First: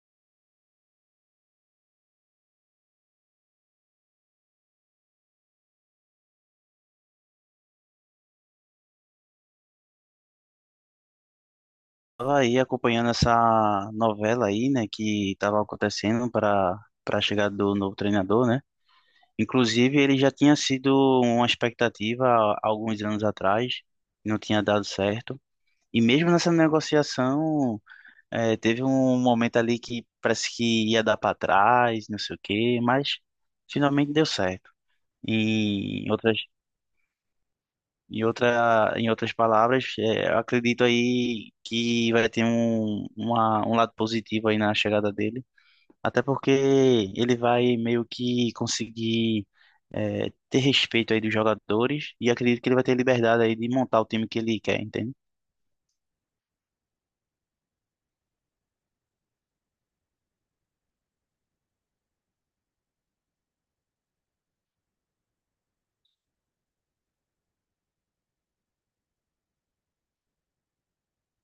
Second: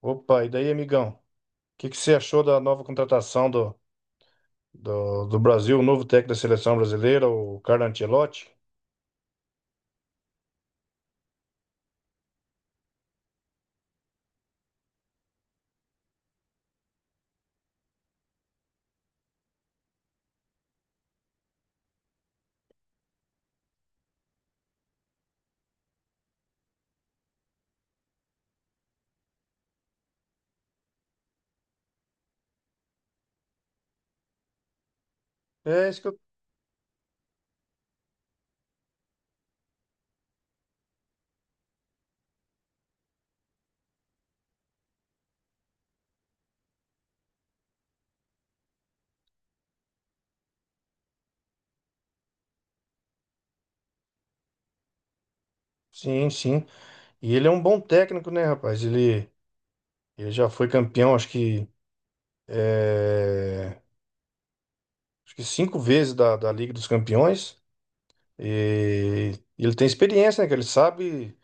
Opa, e daí, amigão? O que que você achou da nova contratação do Brasil, o novo técnico da seleção brasileira, o Carlo Ancelotti? Estava aí acompanhando essa novela aí, né, que estava acontecendo para a chegada do novo treinador, né? Inclusive, ele já tinha sido uma expectativa há alguns anos atrás, não tinha dado certo. E mesmo nessa negociação, teve um momento ali que parece que ia dar para trás, não sei o quê, mas finalmente deu certo. É isso E que eu... outras em outras palavras, é, eu acredito aí que vai ter um lado positivo aí na chegada dele, até porque ele vai meio que conseguir, é, ter respeito aí dos jogadores e acredito que ele vai ter liberdade aí de montar o time que ele quer, entende? Sim, sim. E ele é um bom técnico, né, rapaz? Ele já foi campeão, é, acho que cinco vezes da Liga dos Campeões. E ele tem experiência, né? Que ele sabe,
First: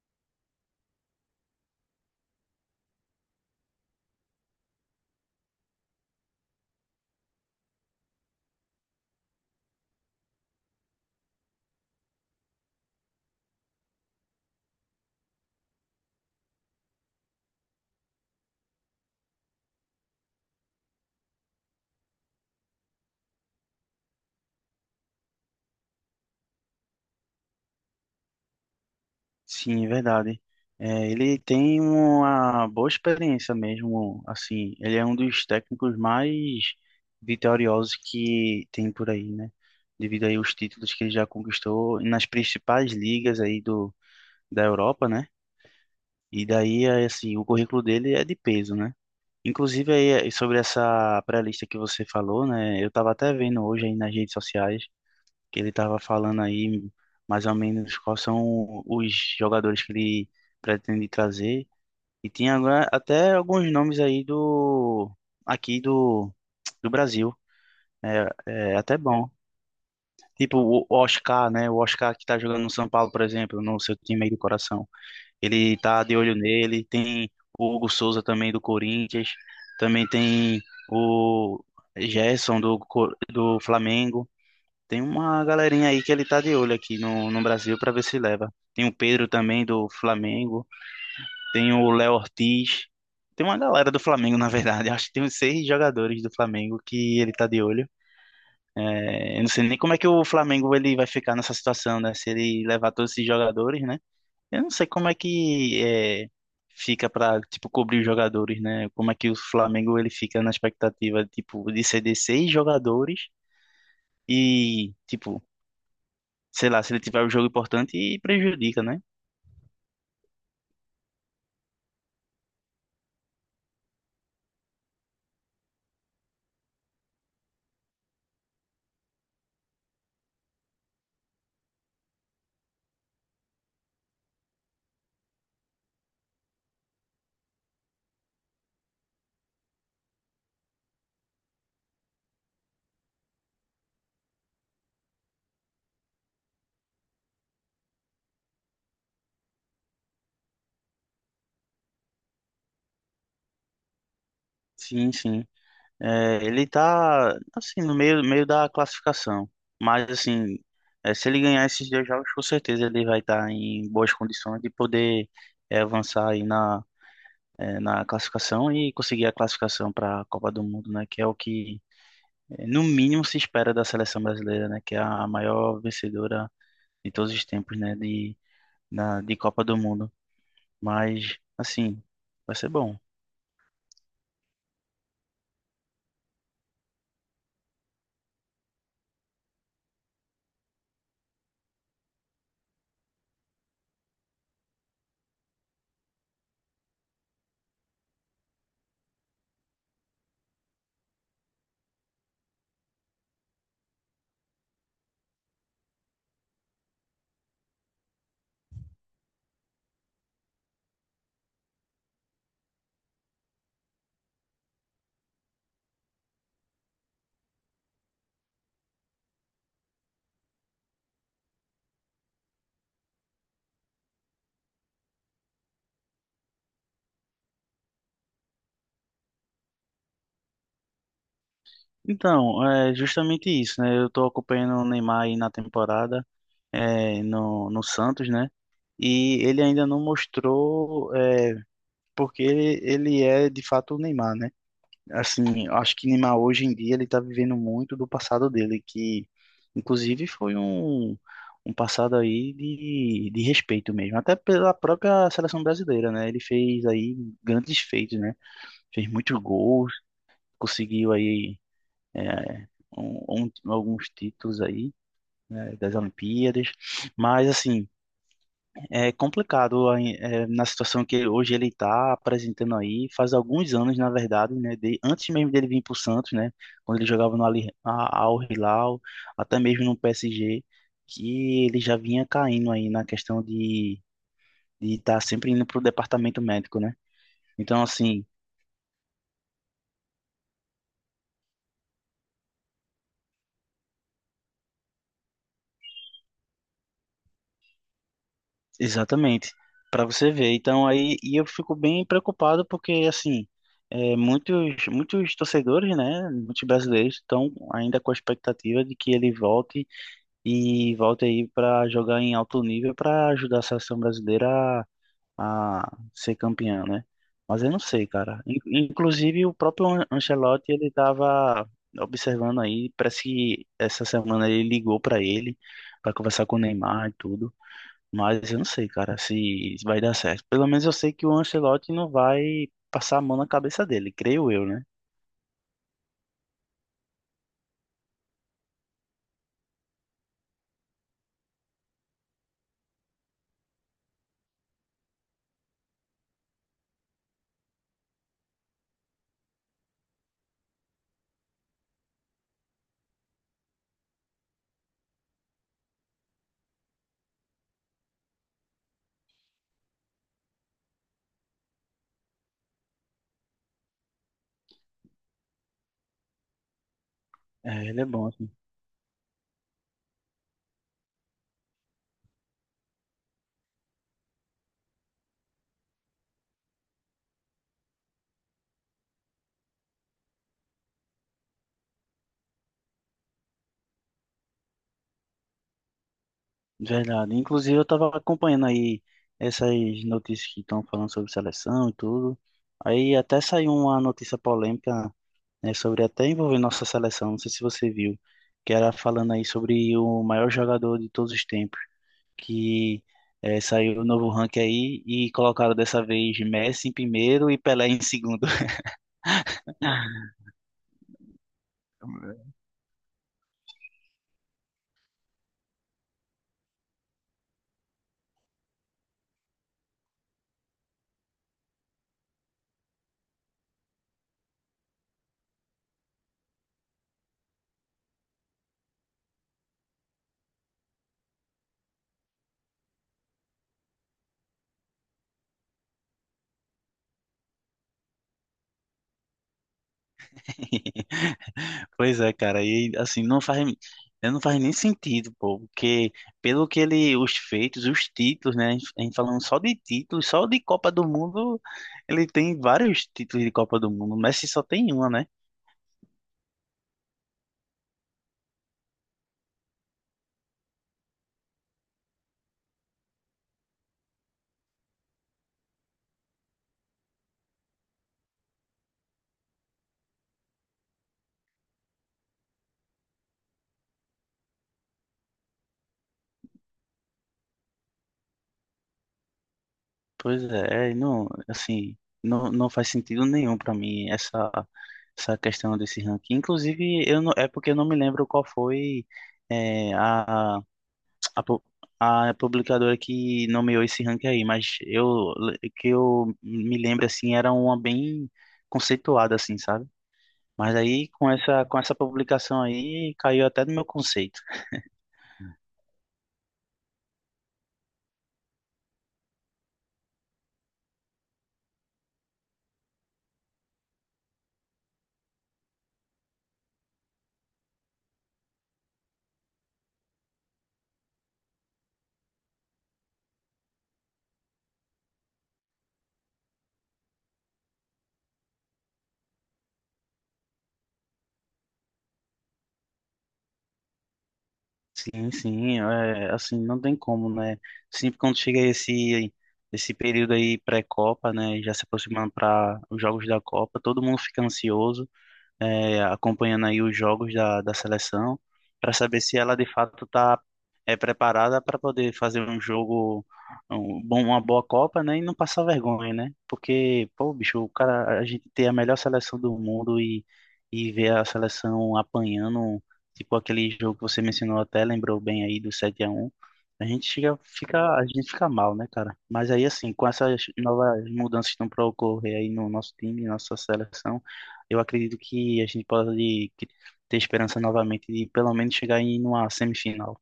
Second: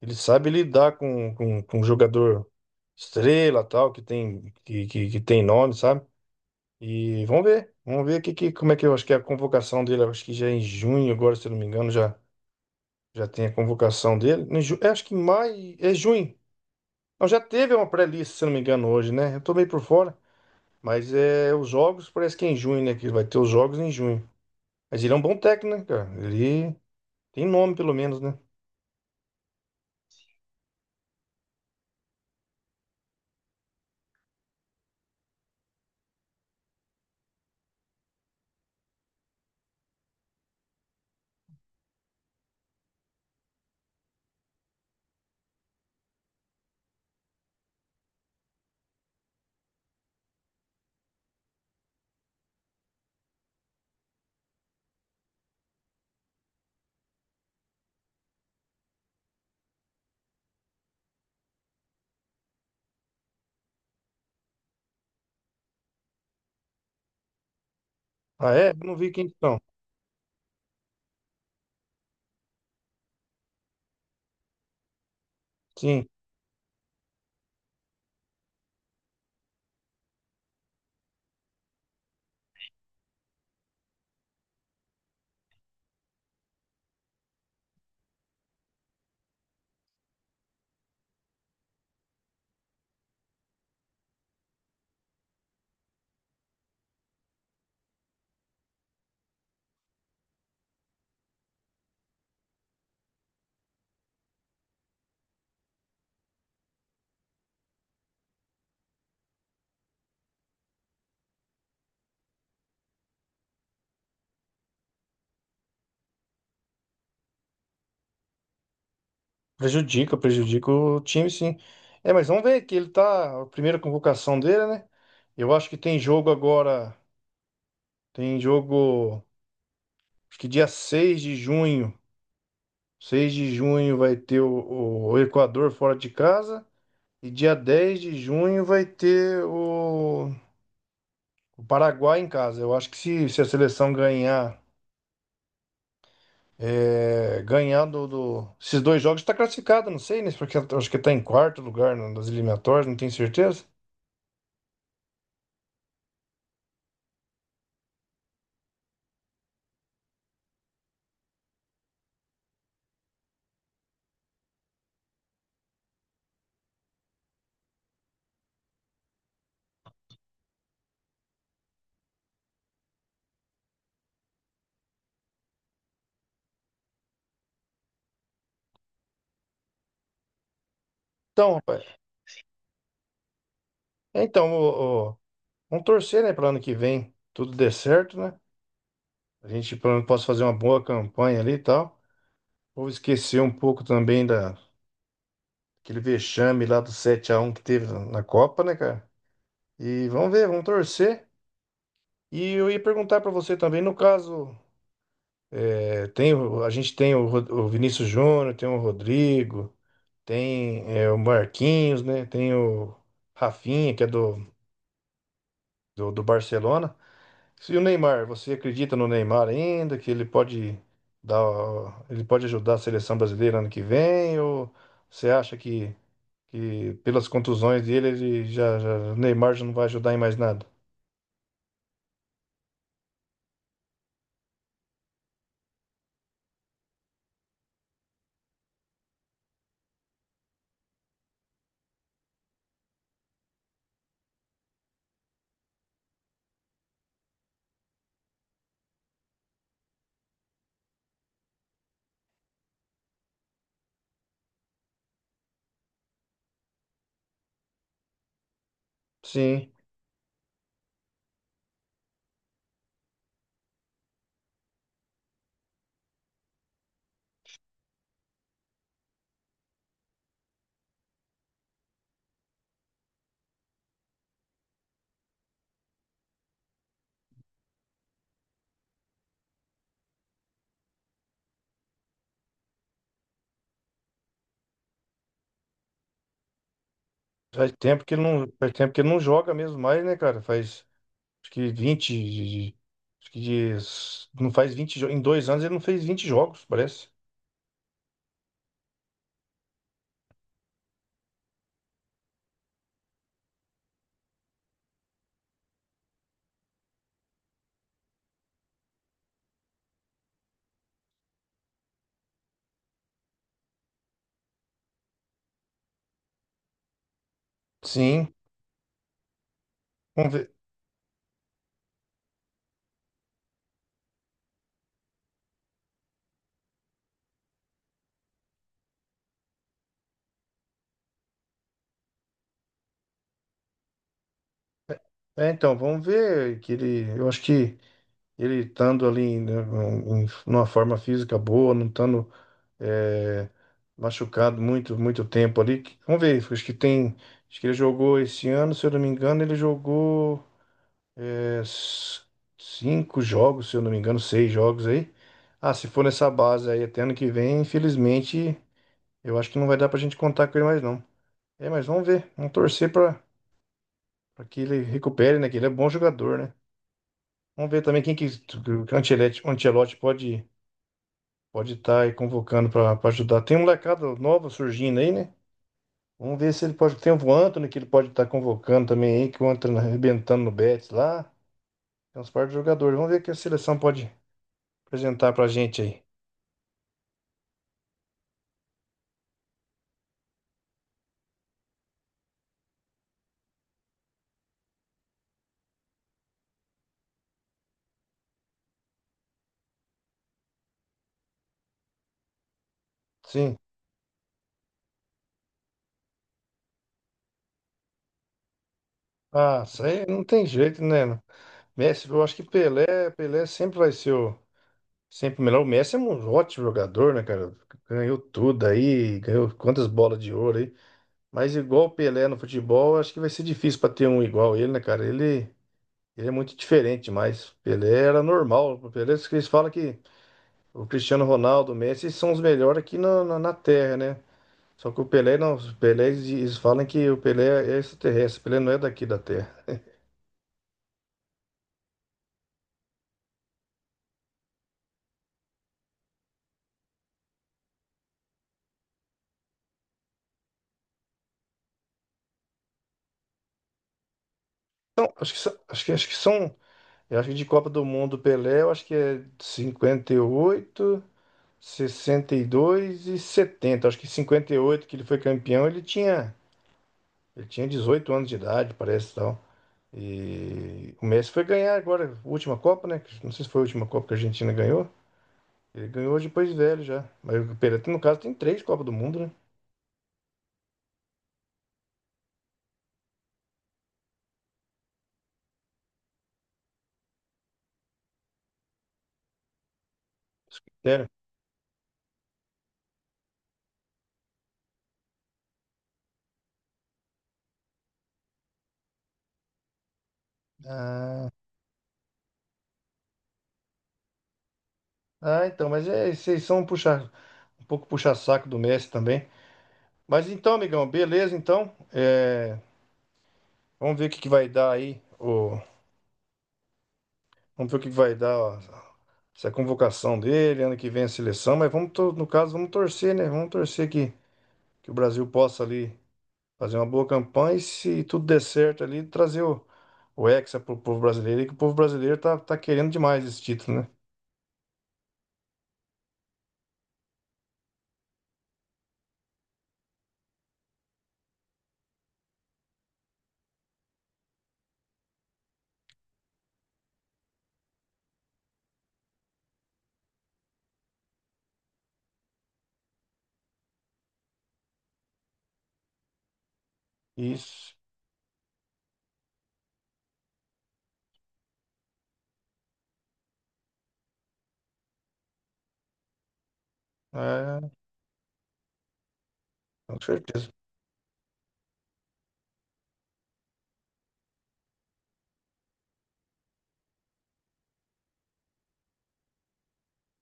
ele sabe lidar com jogador estrela, tal, que tem nome, sabe? E vamos ver como é que eu acho que é a convocação dele. Eu acho que já é em junho, agora, se eu não me engano, já tem a convocação dele. Acho que em maio, é junho. Não, já teve uma pré-lista, se eu não me engano, hoje, né? Eu tô meio por fora, mas é os jogos, parece que é em junho, né? Que vai ter os jogos em junho. Mas ele é um bom técnico, né, cara? Ele tem nome, pelo menos, né? Sim, é verdade. É, ele tem uma boa experiência mesmo, assim, ele é um dos técnicos mais vitoriosos que tem por aí, né? Devido aí aos títulos que ele já conquistou nas principais ligas aí da Europa, né? E daí, é, assim, o currículo dele é de peso, né? Inclusive aí, é, sobre essa pré-lista que você falou, né? Eu tava até vendo hoje aí nas redes sociais que ele estava falando aí mais ou menos quais são os jogadores que ele pretende trazer. E tinha agora até alguns nomes aí aqui do, do Brasil. É, Ah, é? é Eu não até vi bom. quem não. Tipo o Oscar, né? O Oscar que tá jogando no São Paulo, por exemplo, no seu time aí do coração. Ele tá Sim, de olho nele. Tem o Hugo Souza também do Corinthians. Também tem o Gerson do Flamengo. Tem uma galerinha aí que ele tá de olho aqui no Brasil pra ver se leva. Tem o Pedro também do Flamengo, tem o Léo Ortiz, tem uma galera do Flamengo, na verdade. Acho que tem uns seis jogadores do Flamengo que ele tá de olho. É, eu não sei nem como é que o Flamengo ele vai ficar nessa situação, né? Se ele levar todos esses jogadores, né? Eu não sei como é que é, fica pra, tipo, cobrir os jogadores, né? Como é que o Flamengo ele fica na expectativa, tipo, de ceder seis jogadores e, tipo, sei lá, se ele tiver um jogo importante e prejudica, né? prejudica, prejudica o time, sim. É, mas vamos ver que ele tá, a primeira convocação dele, né? Eu acho que tem jogo agora. Tem jogo, acho que dia 6 de junho. 6 de junho vai ter o Equador fora de casa. E dia 10 de junho vai ter o Paraguai em casa. Eu acho que se a seleção ganhar, ganhar esses dois jogos, está classificada, não sei, né? Porque eu acho que está em quarto lugar nas eliminatórias, não tenho certeza. Sim, sim. É, ele tá, assim, no meio da classificação. Mas, assim, é, se ele ganhar esses dois jogos, com certeza ele vai estar em boas condições de poder, é, avançar aí na classificação e conseguir a classificação para a Copa do Mundo, né? Que é o que, é, no mínimo, se espera da seleção brasileira, né? Que é a maior vencedora de todos os tempos, né? De, na, de Copa do Mundo. Mas, Então, rapaz, assim, vai ser bom. Então, vamos torcer, né, para ano que vem tudo dê certo, né? A gente, pelo menos, possa fazer uma boa campanha ali e tal. Vou esquecer um pouco também da aquele vexame lá do 7-1 que teve na Copa, né, cara? E vamos ver, vamos torcer. E eu ia perguntar pra você também, no caso, a gente tem o Vinícius Júnior, tem o Rodrigo, tem o Marquinhos, né? Tem o Rafinha, que é do Barcelona. E o Neymar, você acredita no Neymar ainda, que dar, ele pode ajudar a seleção brasileira ano que vem? Ou você acha que pelas contusões dele, ele já, o Neymar já não vai ajudar em mais nada. Então, é justamente isso, né? Eu tô acompanhando o Neymar aí na temporada, no Santos, né? E ele ainda não mostrou, é, porque ele é de fato o Neymar, né? Assim, eu acho que Neymar hoje em dia ele tá vivendo muito do passado dele, que inclusive foi um passado aí de respeito mesmo, até pela própria seleção brasileira, né? Ele fez aí grandes feitos, né? Fez muitos Sim, gols, conseguiu aí, é, alguns títulos aí, né, das Olimpíadas, mas assim, é complicado aí, é, na situação que hoje ele está apresentando aí, faz alguns anos, na verdade, né, de- antes mesmo dele vir para o Santos, né, quando ele jogava no Al Hilal, até mesmo no PSG, que ele já vinha caindo aí na questão de estar de tá sempre indo para o departamento médico, né? Então, assim, faz tempo que ele não joga mesmo mais, né, cara? Faz acho que 20, de- acho que de- não faz 20 jo- Em 2 anos ele não fez 20 jogos, parece. exatamente, para você ver. Então aí e eu fico bem preocupado porque assim, é, muitos muitos torcedores, né, muitos brasileiros estão ainda com a expectativa de que ele volte e volte aí para jogar em alto nível para ajudar a seleção brasileira a ser campeã, né? Mas eu não sei, Sim, cara. Inclusive o próprio vamos ver. Ancelotti ele estava observando aí, parece que essa semana ele ligou para ele para conversar com o Neymar e tudo. Mas eu não sei, cara, se isso vai dar certo. Pelo menos eu sei que o Ancelotti não vai passar a mão na cabeça dele, creio eu, né? É, então, vamos ver eu acho que ele estando ali né, numa forma física boa, não estando é, machucado muito, muito tempo ali. Vamos ver, acho que tem. Acho que ele jogou esse ano, se eu não me engano, ele jogou é, s- cinco jogos, se eu não me engano, seis jogos aí. Ah, se for nessa base aí até ano que vem, infelizmente, eu acho que não vai dar pra gente contar com ele mais não. É, mas vamos ver, vamos torcer pra que ele recupere, né? Que ele é bom jogador, né? Vamos ver É, também ele é quem que bom, assim. o Ancelotti pode estar aí convocando pra ajudar. Tem um molecada nova surgindo aí, né? Vamos ver se ele pode. Tem o Antony que ele pode estar convocando também aí, que o Antony arrebentando no Betis lá. Tem uns par de jogadores. Vamos ver o que a seleção pode apresentar pra gente aí. Verdade. Inclusive, eu tava acompanhando aí essas notícias que estão falando sobre seleção e tudo. Aí até saiu uma notícia polêmica, né, sobre até envolver nossa seleção, não sei se você viu, que era falando aí sobre o maior jogador de todos os tempos, que Sim. Saiu o novo ranking aí e colocaram dessa vez Messi em primeiro e Pelé em segundo. Ah, isso aí não tem jeito, né? Messi, eu acho que Pelé sempre vai ser o. Sempre o melhor. O Messi é um ótimo jogador, né, cara? Ganhou tudo aí, ganhou quantas bolas de ouro aí. Mas igual o Pelé no futebol, acho que vai ser difícil pra ter um igual ele, né, cara? Ele é muito diferente, mas Pelé era normal. O Pelé, eles falam que. O Cristiano Ronaldo, o Messi são os melhores aqui na Terra, né? Só que o Pelé não. O Pelé, eles falam que o Pelé é extraterrestre. O Pelé não é daqui da Terra. Pois é, cara, e assim, não faz, não faz nem sentido, pô, porque pelo que ele, os feitos, os títulos, né, a gente falando só de títulos, só de Copa do Mundo, ele tem vários títulos de Copa do Mundo, o Messi só tem uma, Então, né? acho que são. Eu acho que de Copa do Mundo, o Pelé, eu acho que é 58, 62 e 70. Acho que 58 que ele foi campeão, ele tinha 18 anos de idade, parece tal. E o Messi foi ganhar agora, a última Copa, né? Não sei se foi a última Copa que a Argentina ganhou. Ele ganhou depois de velho já. Mas o Pereira, no caso, tem três Copas do Mundo, né? Pois é, não, assim, não, não faz sentido nenhum pra mim essa questão desse ranking. Inclusive, eu não, é porque eu não me lembro qual foi, eh, a Isso que Sério. a, pu- a publicadora que nomeou esse ranking aí, mas eu que eu me lembro assim era uma bem conceituada assim, sabe? Mas aí com essa publicação aí caiu até do meu conceito. Ah, então, mas é, vocês são um pouco puxar-saco do Messi também. Mas então, amigão, beleza, então. É, vamos ver o que, que vai dar aí. Vamos ver o que, que vai dar ó, essa convocação dele, ano que vem a seleção. Mas no caso, vamos torcer, né? Vamos torcer que o Brasil possa ali fazer uma boa campanha e, se tudo der certo ali, trazer o Hexa pro povo brasileiro, e que o povo brasileiro tá querendo demais esse título, né? Sim, sim, é, assim não tem como, né? Sempre quando chega esse período aí pré-Copa, né, já se aproximando para os jogos da Copa, todo mundo fica ansioso. É, acompanhando aí os jogos da seleção, para saber se ela de fato está, é, preparada para poder fazer um jogo, um, bom, uma boa Copa, né? E não passar vergonha, né? Porque, pô, bicho, o Isso. cara, a gente tem a melhor seleção do mundo e ver a seleção apanhando, tipo aquele jogo que você mencionou até, lembrou bem aí do 7-1. A gente chega, É, fica, a gente fica mal, né, cara? Mas aí, assim, com com essas certeza. novas mudanças que estão para ocorrer aí no nosso time, nossa seleção, eu acredito que a gente pode ter esperança novamente de pelo menos chegar em uma semifinal.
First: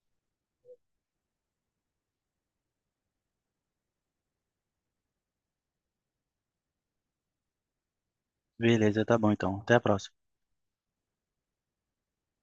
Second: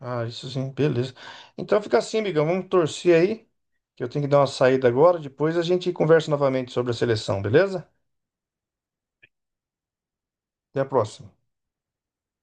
Ah, isso sim, beleza. Então fica assim, amigão. Vamos torcer aí, que eu tenho que dar uma saída agora. Depois a gente conversa novamente sobre a seleção, beleza? Beleza, tá bom então. Até a próxima. Até a próxima.